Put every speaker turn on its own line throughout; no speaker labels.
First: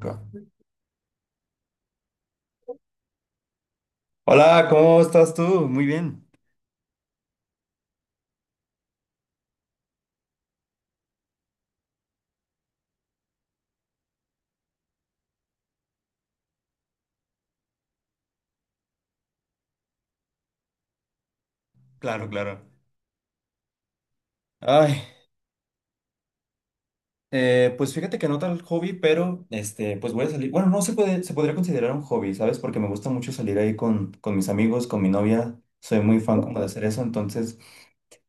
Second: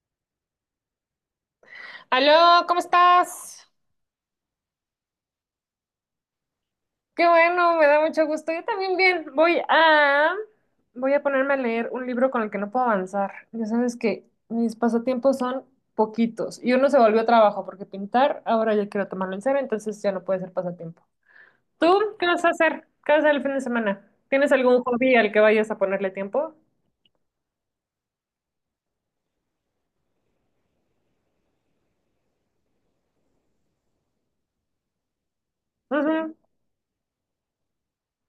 Co-
Aló, ¿cómo estás?
Hola, ¿cómo estás tú? Muy bien.
Qué bueno, me da mucho gusto. Yo también bien. Voy a ponerme a leer un libro con el que no puedo avanzar. Ya sabes que mis pasatiempos son poquitos y uno se volvió trabajo porque pintar ahora ya quiero tomarlo en serio, entonces ya no puede ser pasatiempo. ¿Tú qué
Claro,
vas a
claro.
hacer? ¿Qué vas a hacer el fin de semana? ¿Tienes algún
Ay,
hobby al que vayas a ponerle tiempo?
pues fíjate que no tal hobby, pero pues voy a salir. Bueno, no se puede, se podría considerar un hobby, ¿sabes? Porque me gusta mucho salir ahí con mis amigos, con mi novia. Soy muy
Ujú,
fan como de hacer eso, entonces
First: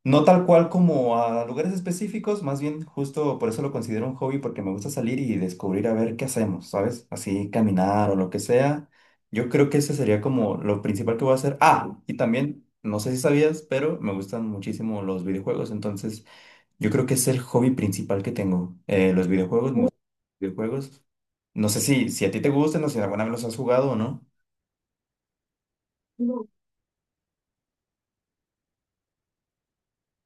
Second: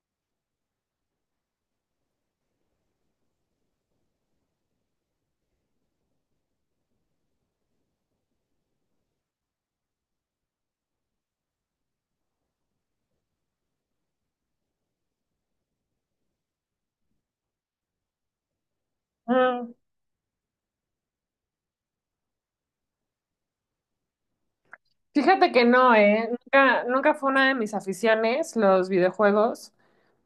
no tal cual como a lugares específicos, más bien justo por eso lo considero un hobby, porque me gusta salir y descubrir a ver qué hacemos, ¿sabes? Así caminar o lo que sea. Yo creo que ese sería como lo principal que voy a hacer. Ah, y también, no sé si sabías, pero me gustan muchísimo los videojuegos, entonces yo creo que es el hobby principal que tengo. Los
mm.
videojuegos, me gustan los videojuegos. No sé si a ti te gustan o si alguna vez los has jugado o no.
Fíjate que no, ¿eh? Nunca, nunca fue una de mis aficiones los videojuegos.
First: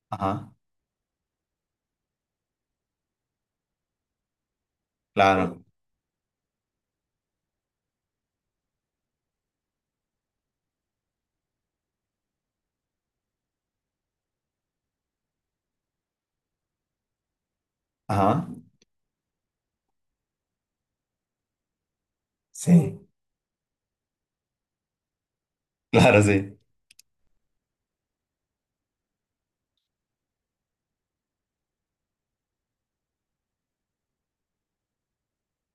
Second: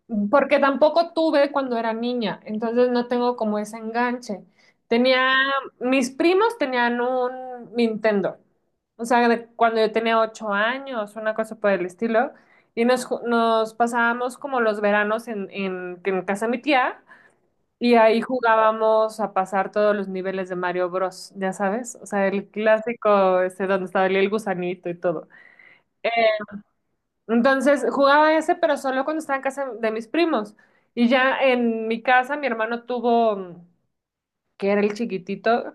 Ajá,
Porque tampoco tuve cuando era niña, entonces no tengo como ese enganche. Tenía,
claro.
Mis primos tenían un Nintendo, o sea, de cuando yo tenía 8 años, una cosa por el estilo, y nos pasábamos como los veranos en casa de mi tía, y ahí
Ajá.
jugábamos a pasar todos los niveles de Mario Bros, ya sabes, o sea, el
Sí,
clásico, ese donde estaba el gusanito y todo.
claro, sí.
Entonces jugaba ese, pero solo cuando estaba en casa de mis primos. Y ya en mi casa, mi hermano tuvo, que era el chiquitito,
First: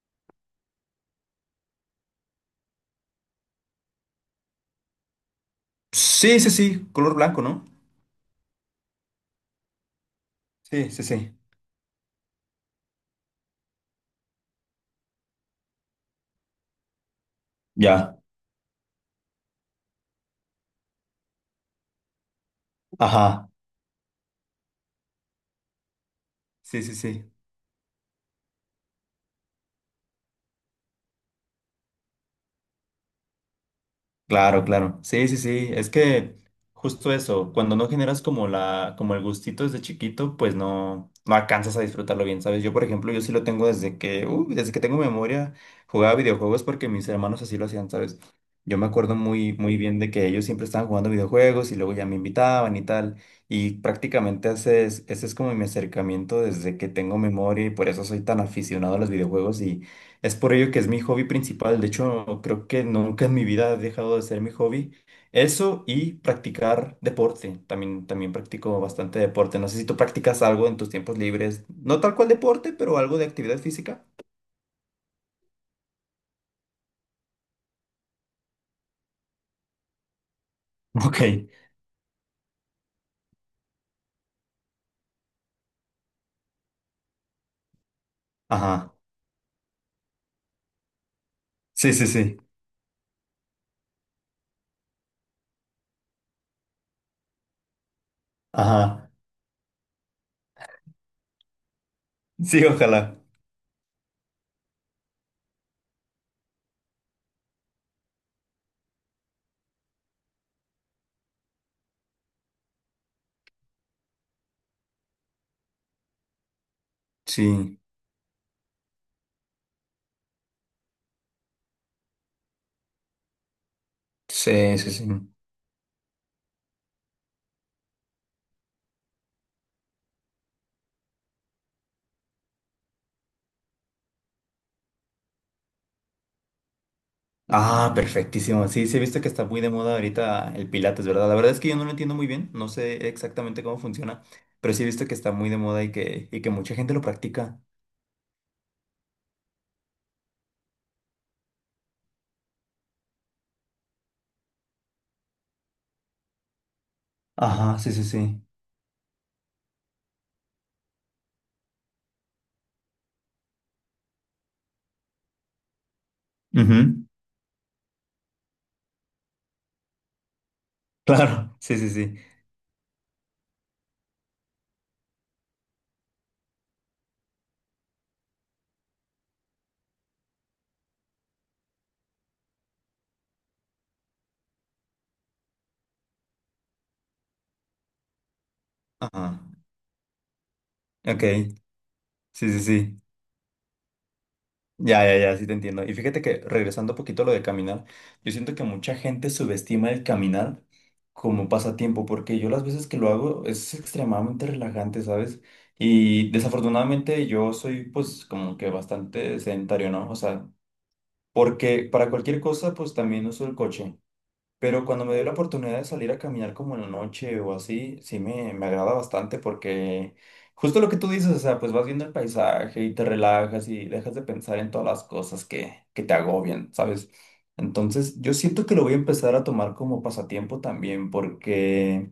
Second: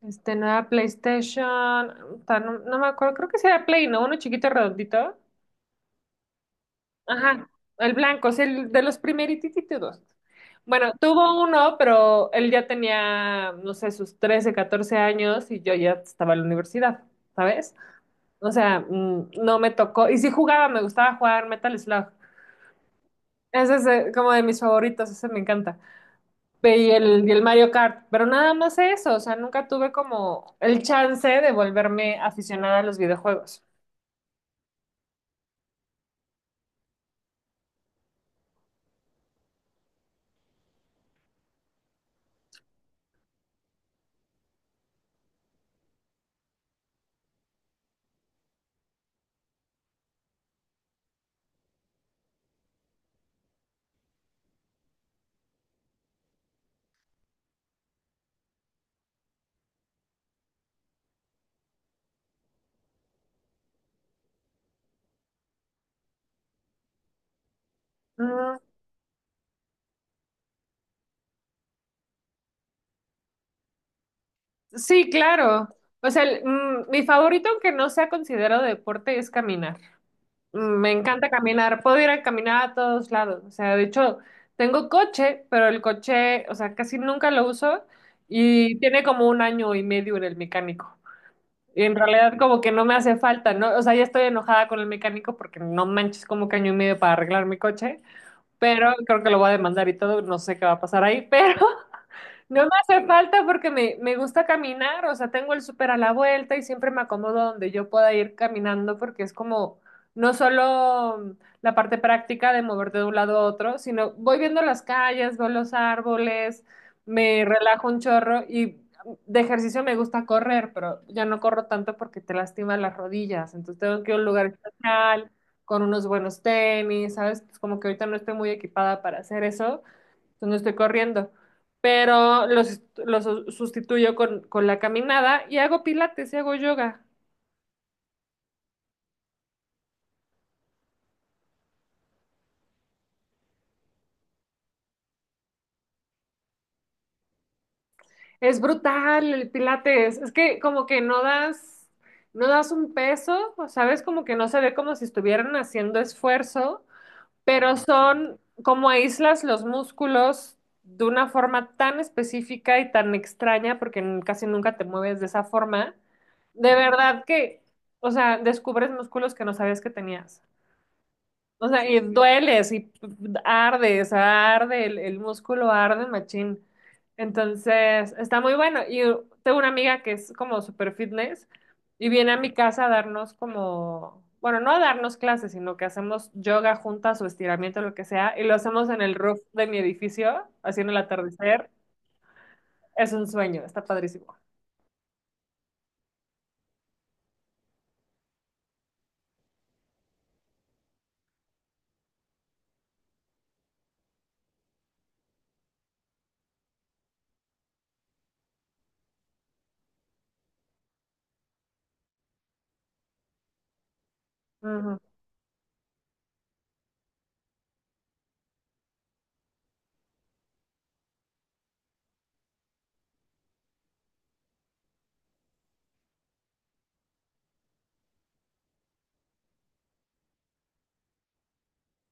este, no era PlayStation, no, no me acuerdo, creo que sí era Play, ¿no? Uno chiquito redondito.
Sí, sí, sí, color blanco,
Ajá,
¿no?
el blanco, es el de los primerititos.
Sí,
Bueno,
sí, sí.
tuvo uno, pero él ya tenía, no sé, sus 13, 14 años y yo ya estaba en la universidad, ¿sabes?
Ya,
O sea, no me tocó. Y sí jugaba, me gustaba jugar Metal Slug.
ajá,
Ese es como de mis favoritos, ese me encanta.
sí,
Y
sí, sí.
el Mario Kart, pero nada más eso, o sea, nunca tuve como el chance de volverme aficionada a los videojuegos.
Claro, claro. Sí, sí, sí, es que justo eso, cuando no generas como como el gustito desde chiquito, pues no, no alcanzas a disfrutarlo bien, ¿sabes? Yo, por ejemplo, yo sí lo tengo desde que desde que tengo memoria, jugaba videojuegos porque mis hermanos así lo hacían, ¿sabes? Yo me acuerdo muy, muy bien de que ellos siempre estaban jugando videojuegos y luego ya me invitaban y tal. Y prácticamente ese es como mi acercamiento desde que tengo memoria y por eso soy tan aficionado a los videojuegos. Y. Es por ello que es mi hobby principal. De hecho, creo que nunca en mi vida he dejado de ser mi hobby. Eso y practicar deporte. También, también
Mm,
practico bastante deporte. No sé si tú practicas algo en tus tiempos libres. No tal cual deporte, pero algo de actividad física.
sí, claro. O sea, mi favorito, aunque no sea considerado deporte, es caminar. Me
Ok.
encanta caminar, puedo ir a caminar a todos lados. O sea, de hecho, tengo coche, pero el coche, o sea, casi nunca lo uso y
Ajá.
tiene como un año y medio en el mecánico. Y
Sí,
en
sí, sí.
realidad como que no me hace falta, ¿no? O sea, ya estoy enojada con el mecánico porque no manches como que año y medio para arreglar mi coche, pero
Ajá.
creo que lo voy a demandar y todo, no sé qué va a pasar ahí, pero no
Sí,
me hace
ojalá.
falta porque me gusta caminar, o sea, tengo el súper a la vuelta y siempre me acomodo donde yo pueda ir caminando porque es como no solo la parte práctica de moverte de un lado a otro, sino voy viendo las calles, veo los árboles, me
Sí,
relajo un chorro y de ejercicio me gusta correr, pero ya no corro tanto porque te lastiman las rodillas, entonces tengo que ir a un lugar
sí, sí,
especial,
sí.
con unos buenos tenis, ¿sabes? Pues como que ahorita no estoy muy equipada para hacer eso entonces no estoy corriendo, pero los sustituyo con la caminada y hago pilates y hago yoga.
Ah, perfectísimo. Sí, sí, he visto que está muy de moda ahorita el Pilates, ¿verdad? La verdad es que yo no lo entiendo muy bien, no sé exactamente cómo funciona, pero sí he visto que está muy de moda y que mucha gente lo practica.
Es brutal el pilates, es que como que no das, no das un peso, ¿sabes? Como que no se ve como si estuvieran haciendo esfuerzo, pero
Ajá, sí, sí,
son
sí.
como aíslas los músculos de una forma tan específica y tan extraña, porque casi nunca te mueves de esa forma. De
Ujú.
verdad que, o sea, descubres músculos que no sabías que tenías.
Claro,
O
sí,
sea,
sí,
y
sí.
dueles y arde, o arde, el músculo arde, machín. Entonces, está muy bueno. Y tengo una amiga que es como super fitness y viene a mi casa a darnos como, bueno, no a darnos clases, sino que hacemos yoga juntas o estiramiento, lo que sea, y lo hacemos en el roof
Ajá,
de mi edificio, haciendo el
ok,
atardecer.
sí, sí, sí.
Es un sueño, está padrísimo.
Ya, ya, ya, sí te entiendo. Y fíjate que regresando un poquito a lo de caminar, yo siento que mucha gente subestima el caminar como pasatiempo, porque yo las veces que lo hago es extremadamente relajante, ¿sabes? Y desafortunadamente yo soy pues como que bastante sedentario, ¿no? O sea, porque para cualquier cosa pues también uso el coche. Pero
Ujú,
cuando me dio la oportunidad de salir a caminar como en la noche o así, sí me agrada bastante porque justo lo que tú dices, o sea, pues vas viendo el paisaje y te relajas y dejas de pensar en todas las cosas que te agobian, ¿sabes? Entonces, yo siento que lo voy a empezar a tomar como pasatiempo también porque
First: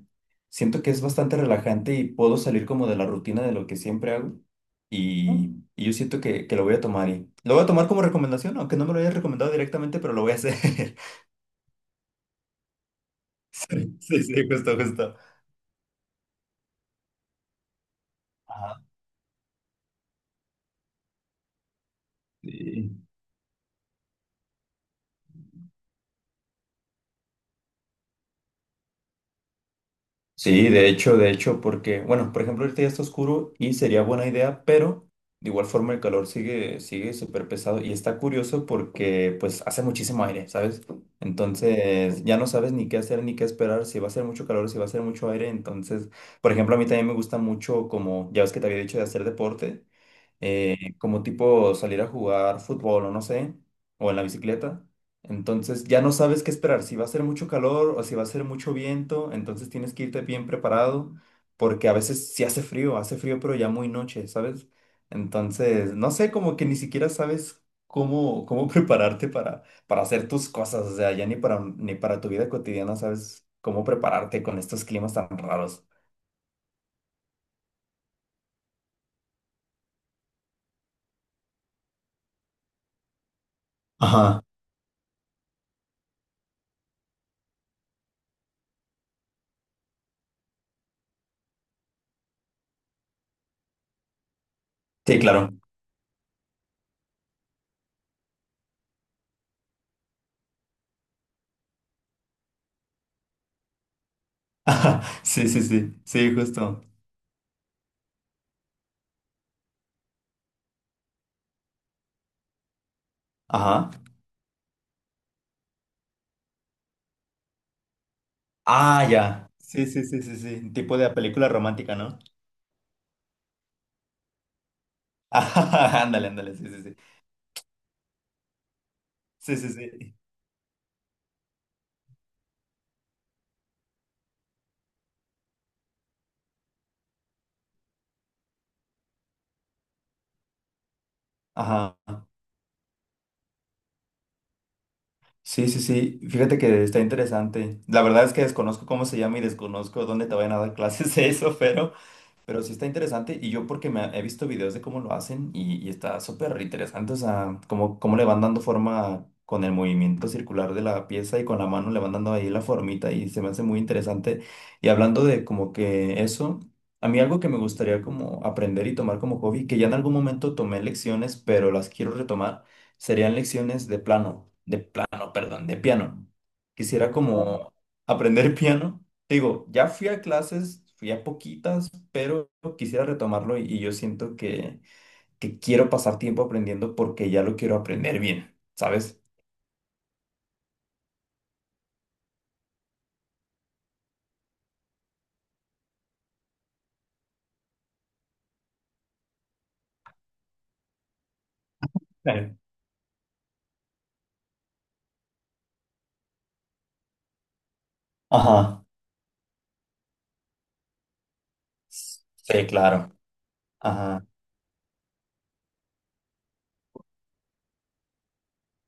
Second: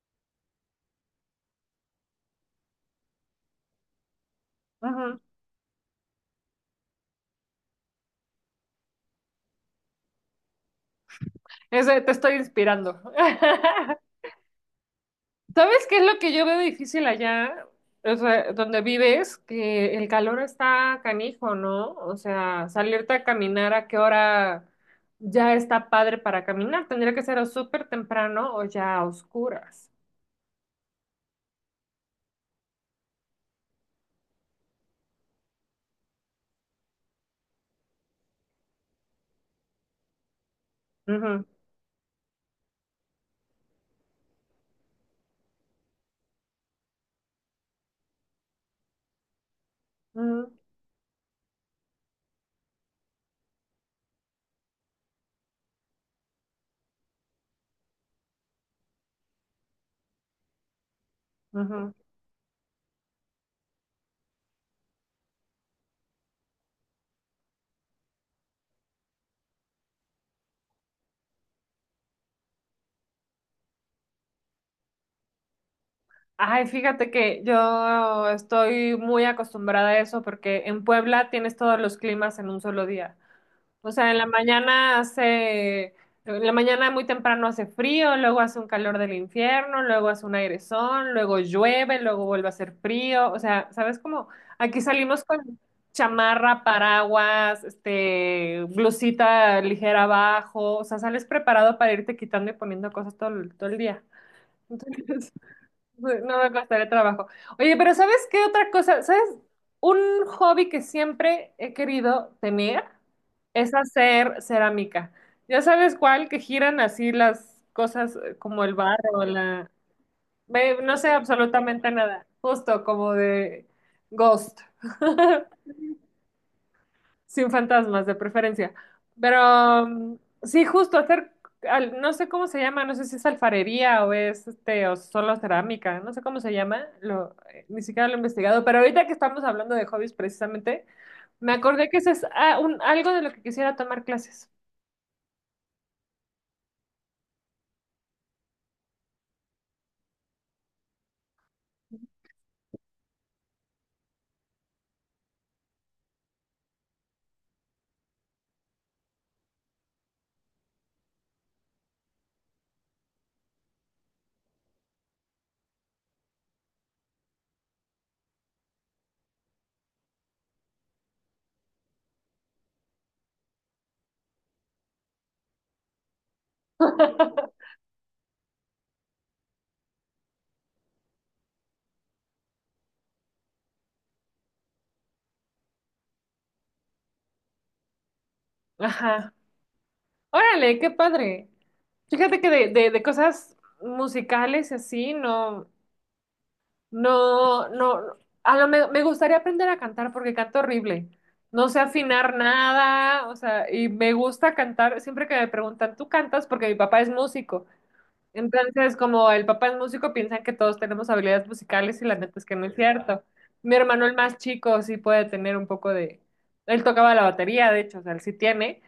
siento que es bastante relajante y puedo salir como de la rutina de lo que siempre hago, ¿no?
ujú.
Y yo siento que lo voy a tomar y lo voy a tomar como recomendación, aunque no me lo hayas recomendado directamente, pero lo voy a hacer.
Eso te estoy inspirando.
Sí, sí, justo, justo.
¿Sabes qué es lo que yo veo difícil allá? O sea, donde vives, que el calor está canijo, ¿no? O sea,
Sí.
salirte a caminar a qué hora ya está padre para caminar. Tendría que ser o súper temprano o ya a oscuras.
Sí, de hecho, porque, bueno, por ejemplo, ahorita ya está oscuro y sería buena idea, pero de igual forma el calor sigue, sigue súper pesado y está curioso porque pues hace muchísimo aire, ¿sabes?
Ujú,
Entonces ya no sabes ni qué hacer ni qué esperar, si va a ser mucho calor, si va a ser mucho aire, entonces, por ejemplo, a mí también me gusta mucho como, ya ves que te había dicho de hacer deporte, como tipo salir a jugar fútbol o no sé, o en la bicicleta. Entonces ya no sabes qué esperar, si va a ser mucho calor o si va a ser mucho viento, entonces tienes que irte bien preparado,
ujú, ujú.
porque a veces sí hace frío pero ya muy noche, ¿sabes? Entonces, no sé, como que ni siquiera sabes cómo prepararte para hacer tus cosas, o sea, ya ni ni para tu vida cotidiana sabes cómo prepararte con estos climas tan raros.
Ay, fíjate que yo estoy muy acostumbrada a eso porque en Puebla tienes todos los climas en un solo día. O sea,
Ajá,
en la mañana muy temprano hace frío, luego hace un calor del infierno, luego hace un airezón, luego llueve, luego vuelve a hacer frío. O sea, ¿sabes cómo? Aquí
sí,
salimos con
claro.
chamarra, paraguas, este, blusita ligera abajo. O sea, sales preparado para irte quitando y poniendo cosas todo, todo el día.
Ajá,
Entonces,
sí, sí, sí, sí,
no me
justo.
costaría trabajo. Oye, pero ¿sabes qué otra cosa? ¿Sabes? Un hobby que siempre he querido tener es
Ajá.
hacer cerámica. Ya sabes cuál, que giran así las cosas como el
Ah,
barro,
ya.
la...
Sí, sí, sí, sí, sí.
No
Tipo
sé
de película
absolutamente
romántica, ¿no?
nada, justo como de Ghost.
Ajá, ándale, ándale, sí, sí, sí.
Sin fantasmas, de preferencia.
Sí, sí,
Pero
sí.
sí, justo hacer, no sé cómo se llama, no sé si es alfarería o es este, o solo cerámica, no sé cómo se llama, lo, ni siquiera lo he investigado. Pero ahorita que estamos hablando de hobbies precisamente, me acordé
Ajá.
que ese es algo de lo que quisiera tomar clases.
Sí, sí, sí. Fíjate que está interesante. La verdad es que desconozco cómo se llama y desconozco dónde te vayan a dar clases de eso, pero sí está interesante y yo porque me he visto videos de cómo lo hacen y está súper interesante, o sea, cómo le van dando forma con el movimiento circular de la pieza y con la mano le van dando ahí la formita y se me hace muy interesante. Y hablando de como que eso, a mí algo que me gustaría como aprender y tomar como hobby, que ya en algún momento tomé lecciones, pero las quiero retomar, serían lecciones de piano. Quisiera como aprender piano, te digo, ya fui a clases, fui a poquitas, pero quisiera retomarlo y yo siento que quiero pasar tiempo aprendiendo porque ya lo quiero aprender bien, ¿sabes?
Ajá. Órale, qué padre. Fíjate que de cosas musicales y así, no. No, no, no. Me gustaría aprender a cantar porque canto horrible. No sé afinar
Claro.
nada, o sea, y me gusta cantar. Siempre que me preguntan, ¿tú cantas? Porque mi papá es músico.
Ajá.
Entonces, como el papá es músico, piensan que todos tenemos habilidades musicales y la neta es que no
Sí,
es
claro.
cierto. Mi hermano, el
Ajá.
más chico, sí puede tener un poco de... Él tocaba la batería, de hecho, o sea, él sí tiene,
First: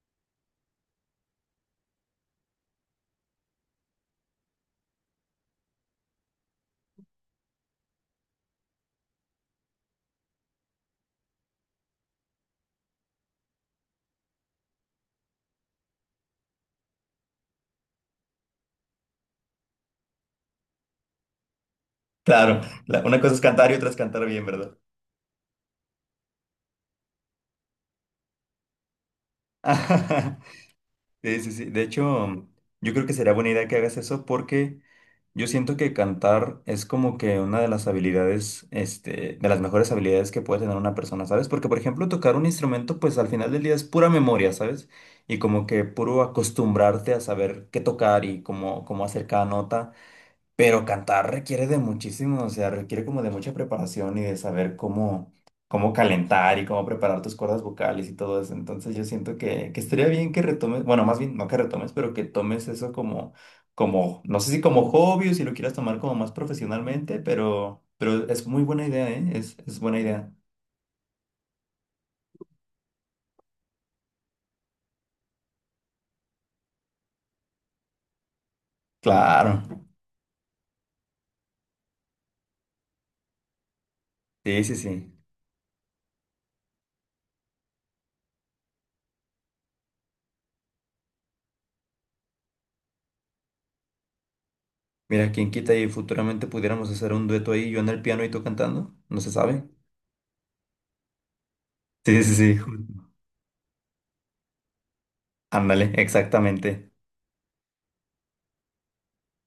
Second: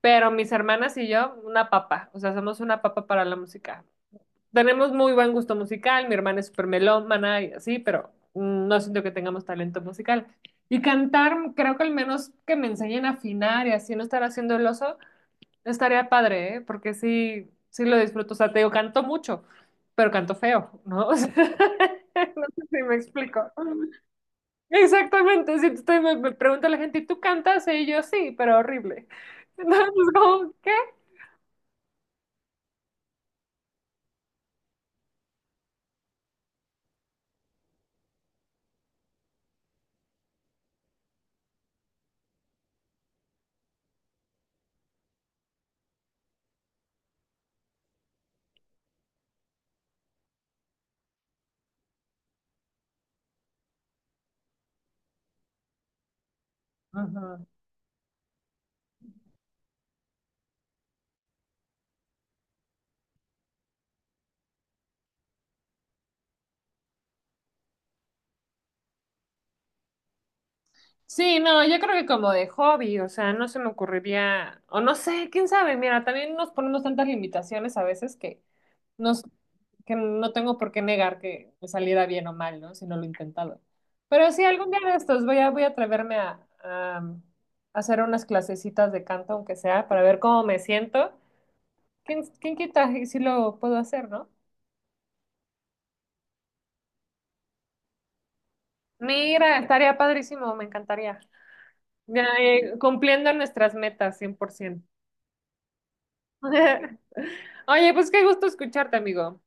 pero mis hermanas y yo, una papa, o sea, somos una papa para la música. Tenemos muy buen gusto musical, mi hermana es súper melómana y así, pero no siento que tengamos talento musical. Y cantar, creo que al menos que me enseñen a afinar y así no estar haciendo el oso, estaría padre, ¿eh? Porque sí, sí lo disfruto. O sea, te digo, canto mucho, pero canto feo, ¿no? O sea, no
Claro.
sé si me
La- una cosa es
explico.
cantar y otra es cantar bien, ¿verdad?
Exactamente, si estoy, me pregunta la gente, ¿y tú cantas? Y yo sí, pero horrible. Entonces, como, ¿qué?
Sí, sí, sí. De hecho, yo creo que sería buena idea que hagas eso porque yo siento que cantar es como que una de las habilidades, de las mejores habilidades que puede tener una persona, ¿sabes? Porque, por ejemplo, tocar un instrumento, pues al final del día es pura memoria, ¿sabes? Y como que puro acostumbrarte a saber qué tocar y cómo hacer cada nota. Pero cantar requiere de muchísimo, o sea, requiere como de mucha preparación y de saber cómo, cómo calentar y cómo preparar tus cuerdas vocales y todo eso. Entonces yo siento que estaría bien que retomes, bueno, más bien no que retomes, pero que tomes eso como, no sé si como hobby o si lo quieras tomar como más profesionalmente, pero es muy buena idea, ¿eh? Es buena idea.
Sí, no, yo creo que como de hobby, o sea, no se me ocurriría, o no sé, quién sabe, mira, también nos ponemos tantas limitaciones a veces que, nos,
Claro.
que no tengo por qué negar que me saliera bien o mal, ¿no? Si no lo he intentado. Pero sí,
Sí,
algún
sí,
día de
sí.
estos voy a, atreverme a hacer unas clasecitas de canto, aunque sea, para ver cómo me siento. ¿Quién quita y si lo puedo hacer, ¿no?
Mira, quién quita y futuramente pudiéramos hacer un dueto ahí, yo en el piano y tú cantando, no se
Mira,
sabe.
estaría padrísimo, me encantaría.
Sí,
Ya,
sí, sí.
cumpliendo nuestras metas, 100%.
Ándale, exactamente.
Oye, pues qué gusto escucharte, amigo.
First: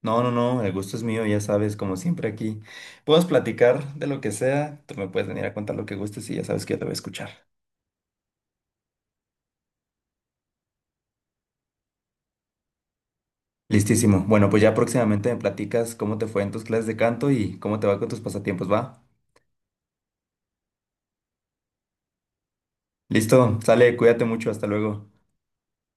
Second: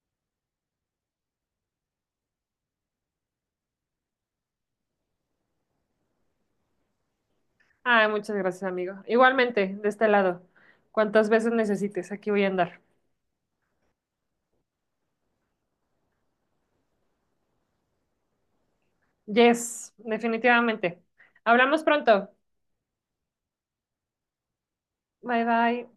No, no, no, el gusto es mío, ya sabes, como siempre aquí. Puedes platicar de lo que sea, tú me puedes venir a contar lo que gustes y ya sabes que yo te voy a escuchar.
Ay, muchas gracias, amigo. Igualmente, de este lado. Cuantas veces necesites, aquí voy a andar.
Listísimo. Bueno, pues ya próximamente me platicas cómo te fue en tus clases de canto y cómo te va con tus pasatiempos, ¿va?
Yes, definitivamente. Hablamos pronto.
Listo, sale, cuídate mucho, hasta luego.
Bye, bye.